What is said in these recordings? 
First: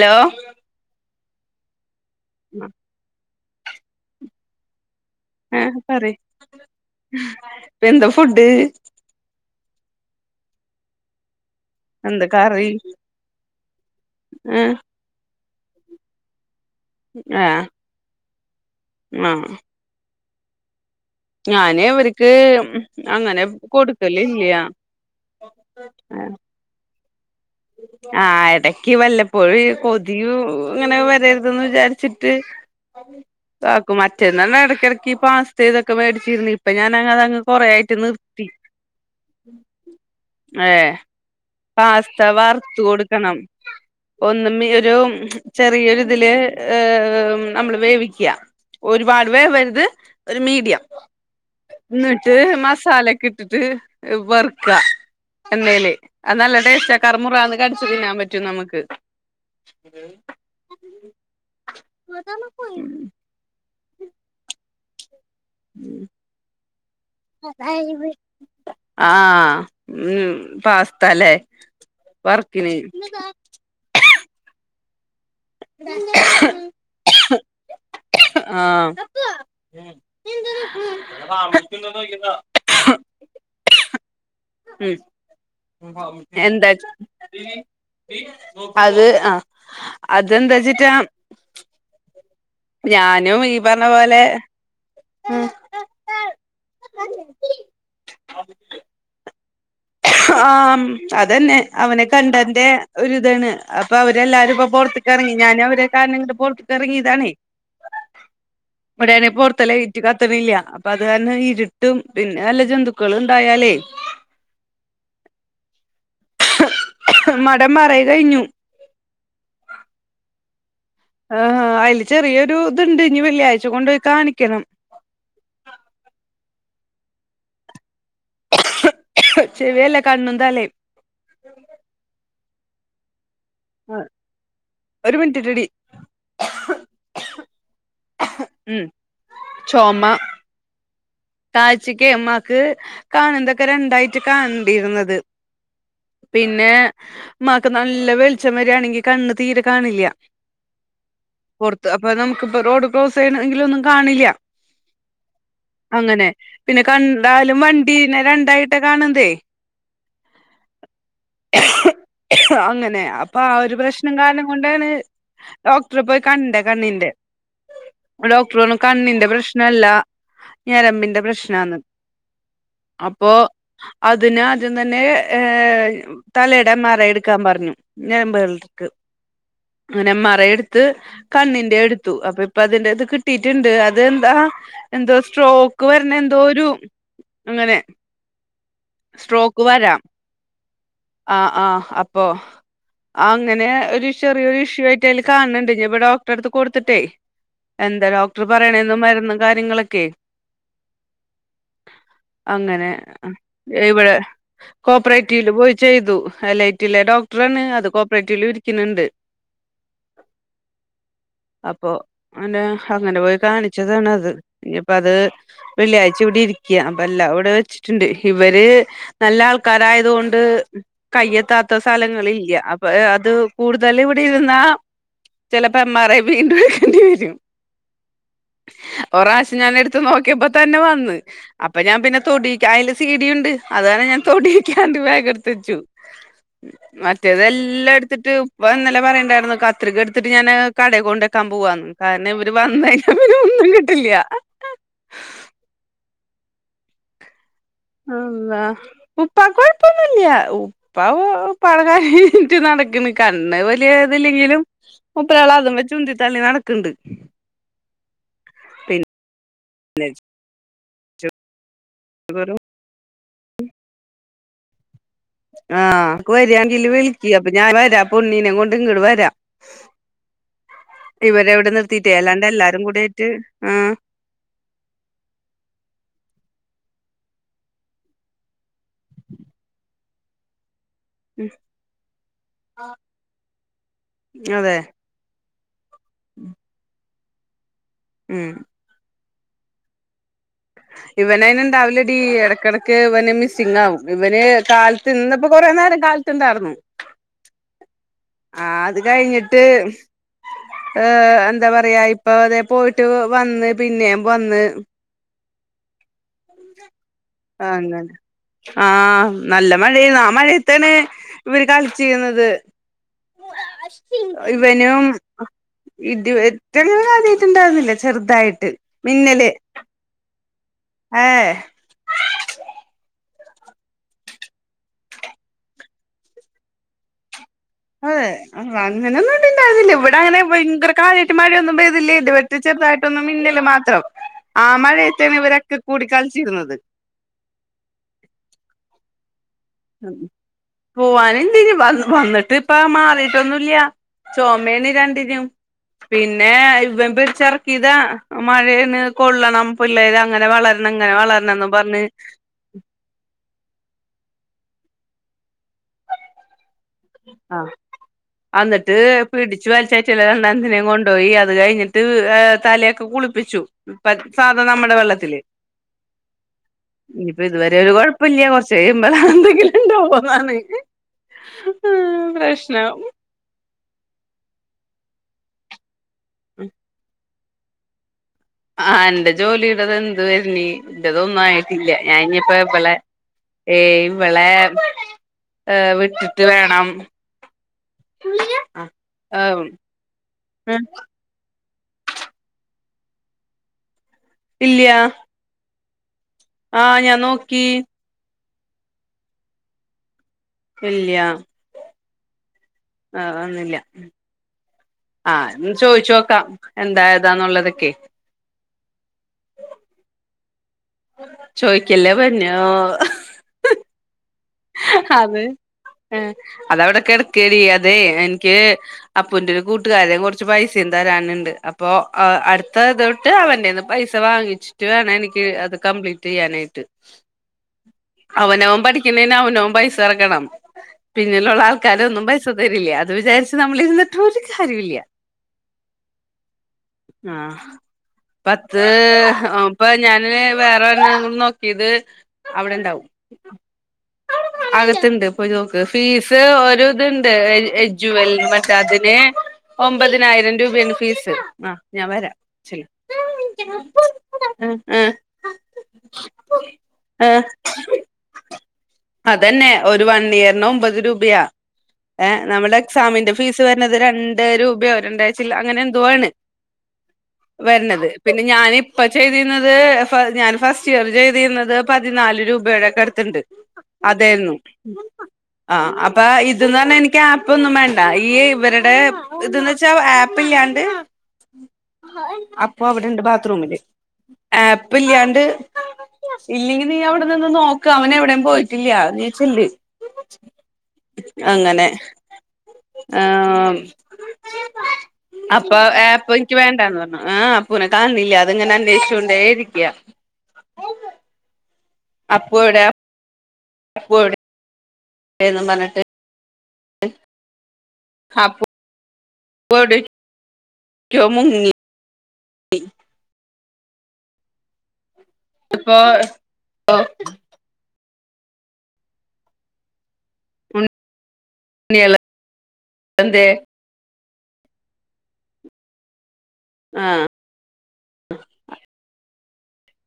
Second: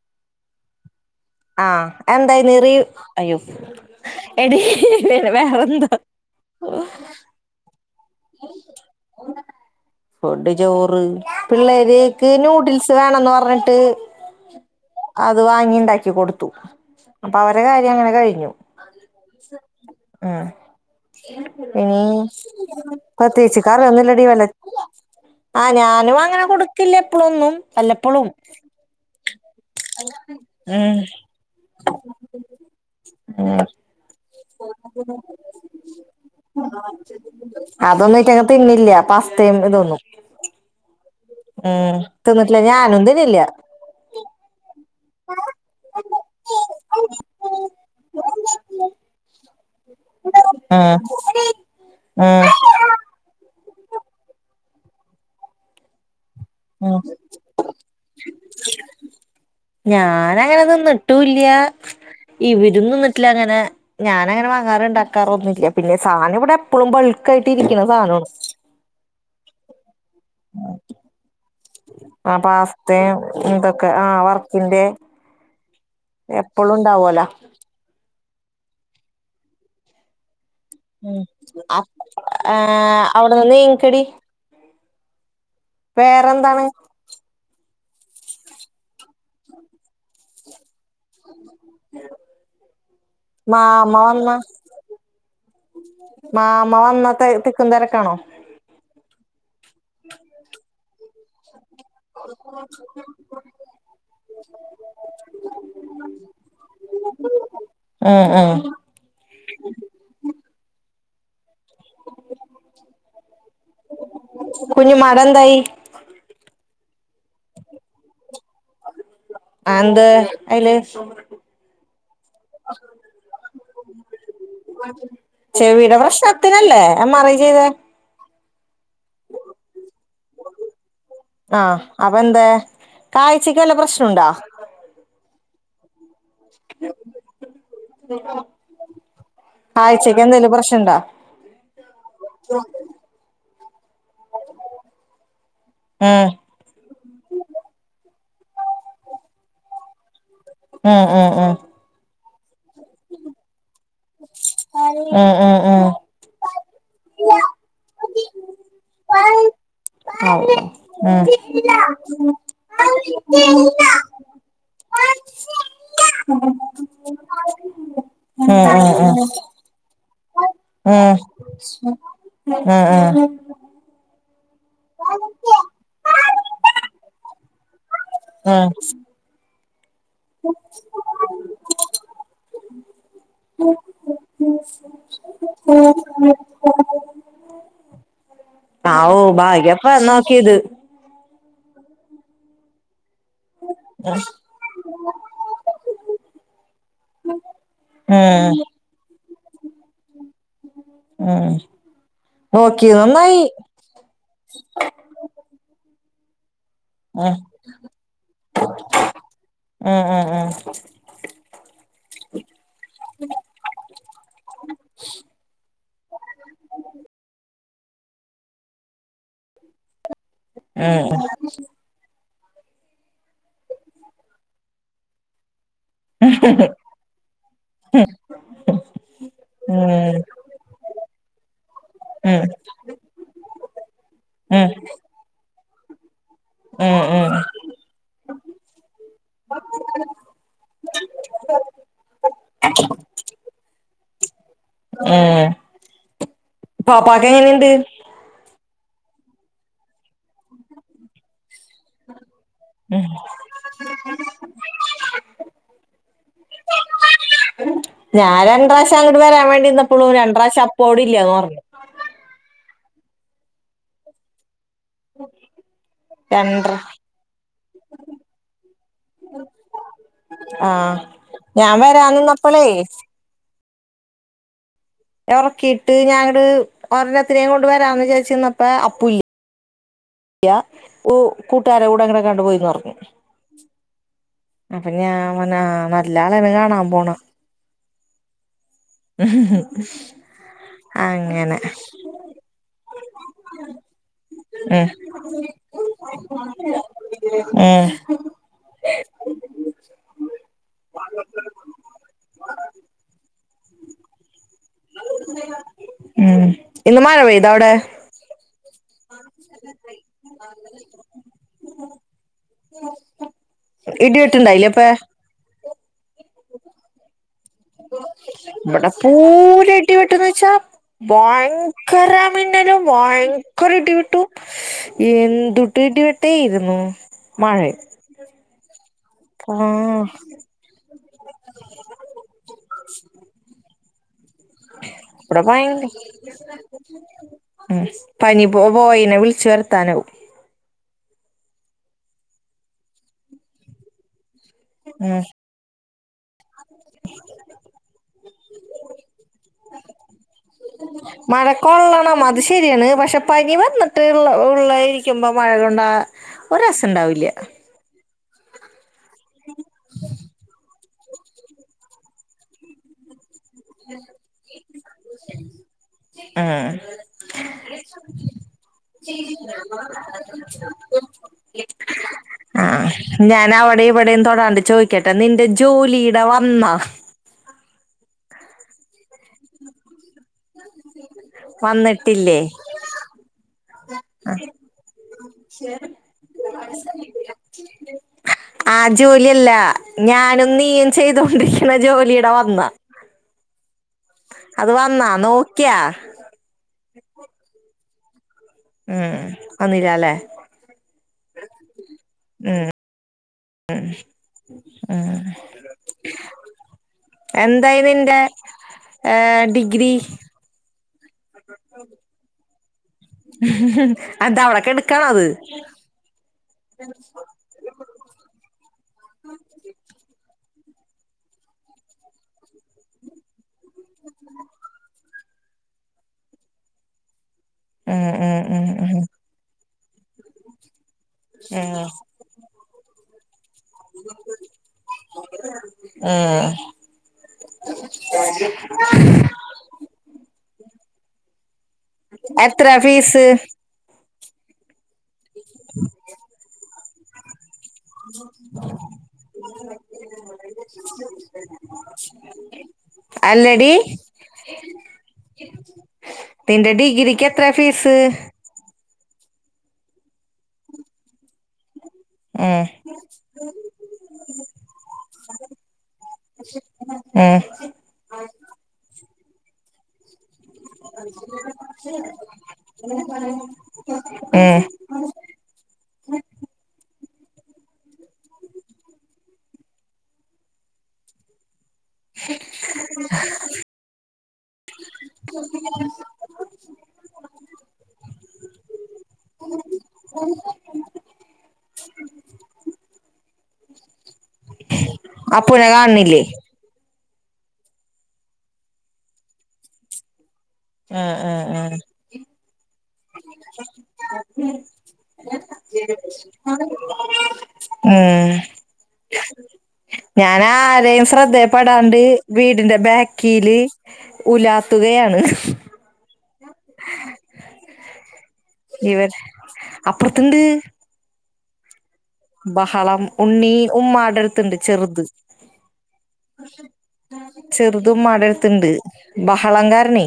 Law ആ എന്തായി നിറി അയ്യോ. എടി വേറെ ആ വേറെന്തോ? പിന്നെന്താ ഫുഡ്? ഫുഡ് ചോറ്. എന്താ പിള്ളേര്ക്ക് കറി നൂഡിൽസ് വേണംന്ന് പറഞ്ഞിട്ട് അത് ആ അത് വാങ്ങി ഉണ്ടാക്കി കൊടുത്തു. അപ്പൊ ആ അവരെ കാര്യം അങ്ങനെ കഴിഞ്ഞു. ആ ആ ഞാന് ഇവർക്ക് അങ്ങനെ പ്രത്യേകിച്ച് കറിയൊന്നുല്ലടി വല്ല കൊടുക്കലില്ല്യ ആഹ് ഞാനും അങ്ങനെ കൊടുക്കില്ല എപ്പളൊന്നും വല്ലപ്പളും ആ ഇടക്ക് വല്ലപ്പോഴും കൊതിയും ഇങ്ങനെ ഉം വരരുതന്ന് വിചാരിച്ചിട്ട് ഉം ത്തിട് വാക്ക്മാറ്റും ചെന്ന ഇടക്കിടയ്ക്ക് ഈ പാസ്ത ഇതൊക്കെ മേടിച്ചിരുന്നു ഇപ്പ ഞാനങ്ങ് അങ്ങ് കൊറേ ആയിട്ട് അതൊന്നും ഇറ്റങ്ങ നിർത്തി. തിന്നില്ല പാസ്തയും ഇതൊന്നും ഉം തിന്നിട്ടില്ല ഞാനുംതിന്നില്ല. ഒന്നും ഒരു ചെറിയൊരിതില് ഏ നമ്മള് വേവിക്ക്യ ഒരുപാട് വേവരുത് ഒരു മീഡിയം. ഉം എന്നിട്ട് ഉം മസാല ഒക്കെ ഇട്ടിട്ട് നിട്ട് വർക്ക എണ്ണയിൽ അത് നല്ല ടേസ്റ്റ് ഉം കറമുറാന്ന് കടിച്ചച്ച് തിന്നാൻ പറ്റും നമുക്ക് ഞാന അങ്ങനെത്ന്നിട്ടൂല്ല ഇവരും തിന്നിട്ടില്ല അങ്ങനെ. ഞാനൻങ്ങന വാങ്ങാറുണ്ടാ. കാറുന്നില്ല. പിന്നെ സാധനം ഇവിടെ എപ്പഴും ബൾക്ക് ആയിട്ട് ഇരിക്കണ സാധനമാണ്. ആഹ് ഉം പാസ്ത ല്ലേ ആ പാസ്തയും തൊക്കെ ആ വർക്കിന്റെ എപ്പഴുംണ്ടാവുല. ആ ഉം അവിടെ നിന്ന് നീക്കടി ഉം എന്താ അത് ആ അതെന്താച്ച ഉ ഞാനും ഈ പറഞ്ഞ പോലെ മാമ്മ വന്ന തിക്കും തിരക്കാണോ ഉ ആ അതന്നെ അവനെ കണ്ടന്റെ ഒരിതാണ് അപ്പൊ അവരെല്ലാരും ഇപ്പൊ പുറത്തക്ക ഇറങ്ങി ഞാനൻ അവരെ കാരണങ്ങ പുറത്തക്ക് ഇറങ്ങിയതാണേ ആം ഇവിടാണെ പൊറത്തെ ലൈറ്റ് കത്തനില്ല അത് കാരണം ഇരുട്ടും പിന്നെ നല്ല ജന്തുക്കളും ഇണ്ടായാലേ [unintelligible] മടം [unintelligible] കഴിഞ്ഞു [unintelligible] അയ്ല് ആഹ അതില് ചെറിയൊരു ഇതുണ്ട് ഇനി വെള്ളിയാഴ്ച കൊണ്ട് പോയി കാണിക്കണം ചെവിയുടെ പ്രശ്നത്തിനല്ലേ എം ആർ ഐ ചെയ്തേ ചെവിയല്ല കണ്ണും തലേം ആഹ അപ്പ എന്താ കാഴ്ചയ്ക്ക് വെല്ല പ്രശ്നുണ്ടോ [unintelligible] ഉം കാഴ്ചക്ക് എന്തെലും പ്രശ്നം ഇണ്ടോ കാഴ്ച്ചക്ക് ഉമ്മാക്ക് കാണതൊക്കെ രണ്ടായിട്ട് കാണണ്ടിരുന്നത് ഉം പിന്നെ ഉമ്മാക്ക് നല്ല വെളിച്ചം വരിയാണെങ്കി കണ്ണ് തീരെ കാണില്ല ആഹ ആഹ ആഹ ഇപ്പൊ റോഡ് ക്രോസ് ചെയ്യണെങ്കിലും ഒന്നും കാണില്ല ഉം ഉം ഉം ഉം [unintelligible] പിന്നെ കണ്ടാലും വണ്ടീനെ രണ്ടായിട്ടാ കാണണ്തേ ഉം അങ്ങനെ അപ്പൊ ആ ഒരു പ്രശ്നം കാരണം കൊണ്ടാണ് ഡോക്ടറെ പോയി കണ്ടെ കണ്ണിന്റെ ഉം ഡോക്ടറ് പറഞ്ഞു ഉം കണ്ണിന്റെ ഉം പ്രശ്നല്ല ഞരമ്പിന്റെ പ്രശ്നാന്ന് ആഹ് ആഹ് അപ്പൊ അതിന് ആദ്യം തന്നെ ഏ തലയുടെ എം ആർ ഐ എടുക്കാൻ പറഞ്ഞു ഞര അങ്ങനെ എം ആർ ഐ എടുത്ത് കണ്ണിന്റെ എടുത്തു അപ്പൊ ഇപ്പ അതിന്റെ അത് കിട്ടിട്ടുണ്ട് അത് എന്താ എന്തോ സ്ട്രോക്ക് വരണ എന്തോ ഒരു അങ്ങനെ ഹാവു ഭാഗ്യപ്പ നോക്കിയത് ആഹ ആഹ അപ്പൊ അങ്ങനെ ഒരു ചെറിയൊരു ഇഷ്യു ആയിട്ട് അതിൽ കാണണ്ട് ഇനിയിപ്പോ ഡോക്ടർ അടുത്ത് കൊടുത്തിട്ടേ എന്താ ഡോക്ടർ ഉം പറയണന്ന് മരുന്നും കാര്യങ്ങളൊക്കെ ഉം ഉം അങ്ങനെ നോക്കിയത് നന്നായി ഇവിടെ കോപ്പറേറ്റീവില് പോയി ചെയ്തു [unintelligible] [unintelligible] ഉം ഡോക്ടറണ് അത് കോപ്പറേറ്റീവില് ഇരിക്കുന്നുണ്ട് ആ അപ്പൊ [unintelligible] അങ്ങനെ പോയി കാണിച്ചതാണ് അത് ഇനിയിപ്പോ അത് വെള്ളിയാഴ്ച കൂടി ഇരിക്കുക അപ്പല്ല അവിടെ [unintelligible] ണ്ട് ഇവര് നല്ല ആൾക്കാരായത് കൊണ്ട് ഉം കയ്യെത്താത്ത സ്ഥല ല്ല അപ്പ അത് കൂടുതൽ ഇവിടെ ഇരുന്ന ചിലപ്പോ എം ആർ ഐ വീണ്ടും എടുക്കേണ്ടി വരും ഉ ഒറാശ്യം ഞാൻ എടുത്ത് നോക്കിയപ്പോ തന്നെ വന്ന് അപ്പൊ ഞാൻ പിന്നെ തൊടിക്ക അതില് സീടിയുണ്ട് അതാണ് ഞാൻ ഉം തൊടികണ്ട് ബാഗ് എടുത്ത വച്ചു ഉം ഉം മറ്റേതെല്ലാം എടുത്തിട്ട് ഇപ്പ ഇന്നലെ പറയണ്ടായിരുന്നു കത്രിക എടുത്തിട്ട് ഞാൻ കടെ കൊണ്ടക്കാ പോവാൻ കാരണം ഇവര് വന്ന് കഴിഞ്ഞ പിന്നെ ഒന്നും കിട്ടില്ല ഉം പാപ്പാക്ക് എങ്ങനെയുണ്ട് ഉം ഉപ്പാക്ക് കൊഴപ്പോന്നുല്ല്യാ ഉപ്പ [unintelligible] എണീറ്റ് നടക്കണ് കണ്ണ് വലിയ ഇതില്ലെങ്കിലും മൂപ്പരാൾ അതും വെച്ചുന്തിത്തള്ളി നടക്കണ്ട് ഞാൻ രണ്ട്രാശ്യം പിന്നെ അങ്ങട്ട് വരാൻ വേണ്ടി നിന്നപ്പോളും രണ്ട്രാശ്യം അപ്പു അവിടെ ഇല്ല്യാന്ന് പറഞ്ഞു [unintelligible] ആഹ് [unintelligible] രണ്ട് വരിയാങ്കില് വിളിക്ക്‌ അപ്പൊ ഞാൻ വരാം അപ്പോ ഉണ്ണീനെ കൊണ്ട് ഇങ്ങട് വരാം ആ ഞാൻ വരാൻ നിന്നപ്പളേ ഉം ഒറക്കീട്ട് ഞനങ്ങട് ഒരെണ്ണത്തിനേയും കൊണ്ട് വരാന്ന് വിചാരിച്ചിന്നപ്പ അപ്പുല്ല് യാ ഊ കൂട്ടുകാരെ കൂടെ എങ്ങടങ്ങാണ്ട് പോയീന്ന് പറഞ്ഞു അതെ അപ്പൊ ഞാൻ വന്ന് ആ നല്ല ആളെയാണ് കാണാൻ പോണ ഉം ഹ് ഹ് ഇവനയിന് ഉണ്ടാവില്ലടി ഇടക്കിടയ്ക്ക് ഇവനെ മിസ്സിംഗ് ആവും ഇവന് ഉം കാലത്ത് ഇന്നിപ്പോ കൊറെ ഇത്രെയും നേരം കാലത്തുണ്ടായിരുന്നു ആഹ് അത് ഉം കഴിഞ്ഞിട്ട് ഏഹ് എന്താ പറയാ ഇപ്പൊ ദേ പോയിട്ട് വ ന്നേ പിന്നേം വന്ന് ഉം ഇന്ന് മഴ പെയ്താ അവിടെ അങ്ങനെ ആഹ് നല്ല മഴയാന്നു ആ മഴയത്താണ് ഇവര് കളിച്ചിരുന്നത് ഇടി വെട്ടുണ്ടായില്ലേ അപ്പ ഇവനും ഇടിയും എത്ര കാര്യായിട്ടുണ്ടാരുന്നില്ല ചെറുതായിട്ട് ഇവിടെ മിന്നല് പൂര ഇടി വെട്ടന്ന് വെച്ചാ ഏഹ് ഭയങ്കര മിന്നലും വയ ക്കൊര് ഇടിവെട്ടും എന്തുട്ട് ഇടി വിട്ടേയിരുന്നു മഴ ആഹ് അങ്ങനൊന്നും ഇവിടുണ്ടായിരുന്നില്ല്യ ആഹ് ഇവിടെ അങ്ങനെ ഭയങ്കര കാര്യായിട്ട് മഴയൊന്നും പെയ്തില്ലേ ഇടി വെട്ട് ചെറുതായിട്ടൊന്ന് മിന്നല് മാത്രം ആ മഴയത്താണ് ഇവരൊക്കെ കൂടി കളിച്ചിരുന്നത് [unintelligible] ച്ച് വരുത്താനോ പോവനെന്തിന് വ വന്നിട്ട് ഇപ്പ മാറിട്ടൊന്നു ഇല്ല്യ ചൊമയാണ് ഉം രണ്ടിനും പിൻ ന്നെ ഇവൻ പിടിച്ചിറക്കിയതാ മഴേന് കൊള്ളണം പുള്ളേര് അങ്ങനെ വളരണം ഇങ്ങനെ വളര മഴക്കൊള്ളണം അത് ശരിയാണ് പക്ഷെ പനി വന്നിട്ട് ഉള്ളായിരിക്കുമ്പോ മഴ കൊണ്ടാ ഒരസ ണ്ടാവില്ല്യ അന്നിട്ട് പിടിച്ചു വലിച്ചേറ്റില രണ്ടെണ്ണത്തിനെയും കൊണ്ടുപോയി അത് കഴിഞ്ഞിട്ട് തലയൊക്കെ കുളി പ്പിച്ചു സാധ നമ്മുടെ വെള്ളത്തില് ഉം ഇനിയിപ്പൊ ഇതുവരെ ഒരു കൊഴപ്പില്ല്യ കൊറച്ച് കഴിയുമ്പോളാ എന്തെങ്കിലും ഉണ്ടാവൻ പോന്നാണ് ആ ഞാൻ അവിടെയും ഇവിടെയും തൊടാണ്ട് ചോദിക്കട്ടെ നിന്റെ ജോലി ടെ വന്നാ ആ എന്റ ജോലിയടത് എന്താര്ന്ന് എന്റതൊന്നും ആയിട്ടില്ല ഞാൻ വന്നിട്ടില്ലേ ഇനിയിപ്പോ ഇവളെ ഏ ഇവളെ ഏ വിട്ടിട്ട് വേണം ആ ആ ജോലിയല്ല ഞാനും നീയും ചെയ്തോണ്ടിരിക്കുന്ന ക്കണ ജോലിയടെ വന്ന അത് ഇല്ല വന്നാ നോക്കിയാ ആ ഞാൻ നോക്കി ഉം ഇല്ല്യ ഉം ആഹ് വന്നില്ല ആഹ് ഇന്ന് ചോദിച്ച് നോക്കാം എന്തായേതാന്നുള്ളതൊക്കെ ആഹ് ഡിഗ്രി ചോയിക്കല്ലേ പറഞ്ഞോ എന്താ അവിടക്കെ എടുക്കണോ അത് അതവിടക്കെടക്കാണ് അതെ എനിക്ക് അപ്പൂന്റെ ഒരു കൂട്ടുകാരൻ കൊ റച്ച് പൈസയും തരാനുണ്ട് അപ്പോ അടുത്തതൊട്ട് അവന്റെന്ന് പൈസ വാങ്ങിച്ചിട്ട് വേണം എനിക്ക് അത് കംപ്ലീറ്റ് ചെയ്യാനായിട്ട് ഉം ഉം ഉം അവനവൻ ഉം പഠിക്കുന്നേന് അവനവൻ പൈസ ഇറക്കണം പിന്നിലുള്ള ഉം ആൾക്കാരെ ഒന്നും പൈസ തരില്ല അത് വിചാരിച്ച് പക്ഷെ നമ്മളിരുന്നിട്ട് കാര്യോല്യ ഉം ആഹ് പത്ത് ഇപ്പൊ ഞാന് വേറെ നോക്കിയത് എത്ര അവിടെണ്ടാവും ഫീസ് അകത്ത്ണ്ട് പോയി നോക്ക് ഫീസ് ഓരോ ഇതുണ്ട് എജ്യൂ എൽ മറ്റേ അതിന് ഒമ്പതിനായിരം രൂപ അല്ലടി നിന്റെ ഡിഗ്രിക്ക് ആ എത്ര ഫീസ് അതന്നെ ഒരു വണ്ണിയറിന് ഒമ്പത് രൂപയാ ഏ ഉം നമ്മുടെ എക്സാമിന്റെ ഫീസ് വരുന്നത് രണ്ടായിരം രൂപയോ രണ്ടാഴ്ച അങ്ങനെ എന്തുവാണ് ഉ വരണത് പിന്നെ ഞാന് ഇപ്പൊ ചെയ്തിരുന്നത് ഞാൻ ഫസ്റ്റ് ഇയർ ചെയ്തിരുന്നത് പതിനാല് രൂപയുടെയൊക്കെ അടുത്തുണ്ട് അതെരുന്നു ഉം ആ അപ്പൊ ഇത് തന്നെ എനിക്ക് ആപ്പ് ഒന്നും വേണ്ട ഈ ഇവരുടെ ഇതന്ന് വെച്ചാ ആപ്പ് ഇല്ലാണ്ട് അപ്പൊ അവിടെണ്ട് ബാത്ത്റൂമില് ആപ്പ ഇല്ലാണ്ട് ഇല്ലെങ്കി നീ അവിടെ നിന്ന് നോക്ക അവന എവിടെും പോയി ട്ടില്ല നീ ചെല്ല് അങ്ങനെ ആ അപ്പുനെ അപ്പൊ കാണില്ലേ പ്പ എനിക്ക് വേണ്ടന്ന് പറ ആഹ അപ്പൂനെ കാണുന്നില്ല അത്ങ്ങനെ അന്വേഷ കൊണ്ട എഴിക്കയാ ആ ഉ ഉഹ അപ്പു എവിടെ എവർഡ് വ [unintelligible] [unintelligible] അപ്പു ഉം എവിടേക്കോ ഞാൻ ആരെയും മുങ്ങി ശ്രദ്ധയപ്പെടാണ്ട് വീടിന്റെ ബാക്കിൽ ഉലാത്തുകയാണ് ഇപ്പൊ ഇവര് അപ്പറത്ത്ണ്ട് ഉണ്ണിയേള് ബഹളം എന്തേ ഉണ്ണി ഉമ്മാടെടുത്തണ്ട് ചെറുത് ആഹ് ചെറുതും ഉമ്മാടടുത്തിണ്ട് ബഹളം കാരണേ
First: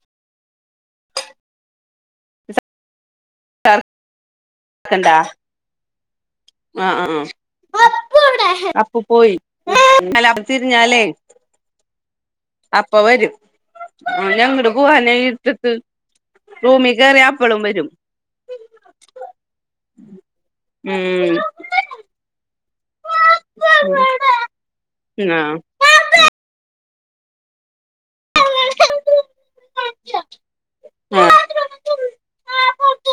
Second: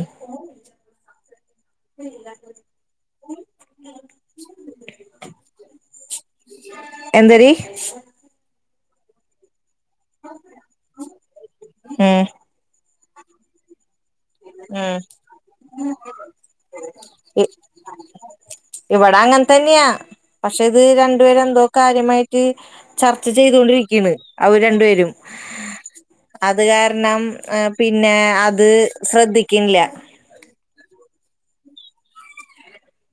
ക്കണ്ടാ ആഹ എന്തരി ആ അപ്പു പോയി അല തിരിഞ്ഞാലേ ഉം അപ്പ വരും ഓൻ എങ്ങട് ഉം പോവാനെ ഇര്ട്ടത്ത് റൂമിൽ കയറിയ അപ്പളും വരും ഇവിടെ അങ്ങനെ തന്നെയാ പക്ഷേ ഇത് രണ്ടു പേരെ ഉം എന്തോ കാര്യമായിട്ട് ചർച്ച ചെയ്തൊണ്ടിരിക്കാണ് അവര് രണ്ടുപേരും ആഹ് അത് കാരണം കാരണം പിന്നെ അത് ശ്രദ്ധിക്കില്ല ആഹ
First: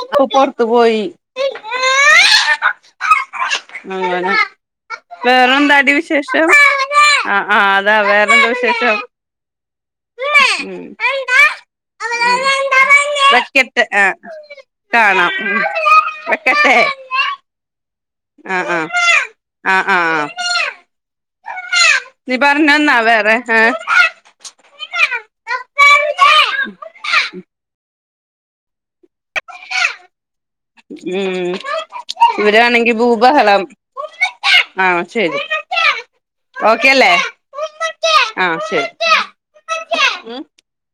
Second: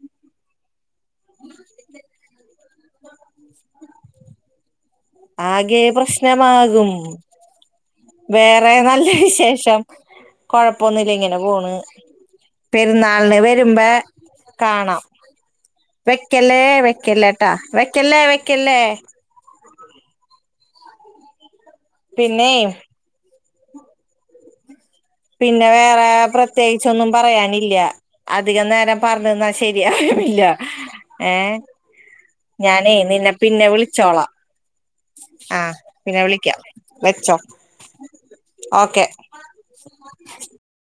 ഇപ്പ പൊറത്തു പോയി. [unintelligible] അങ്ങനെ [inaudible] ആകെ വേറെന്താടി വിശേഷം പ്രശ്നമാകും ആഹ് ആഹ് അതാ വേറെന്താ വേറെ വിശേഷം നല്ല വിശേഷം. ഉം കൊഴപ്പൊന്നുല്ല ഇങ്ങനെ പോണ്. ഉം പെരുന്നാളിന് വെക്കട്ടെ വരുമ്പോ ആ കാണാം. വെക്കലേ വെക്കട്ടെ വെക്കലേ ട്ടാ വെക്കല്ലേ വെക്കല്ലേ. ആഹ് ആഹ നീ പിന്നെ പറഞ്ഞോന്നാ വേറെ? ആഹ പിന്നെ വേറെ പ്രത്യേകിച്ചൊന്നും പറയാനില്ല അധികം നേരം. പറഞ്ഞ്ന്നാൽ ശരി ആവുംല്ല ഏഹ ഉം ഇവരാണെങ്കി ഞാനേ നിന്നെ ഭൂബഹളം പിന്നെ വിളിച്ചോളാം. ആ ശരി ആഹ പിന്നെ വിളിക്കാം ഓക്കെല്ലേ വെച്ചോ ആ ശരി ഓക്കെ. ഉം [unintelligible]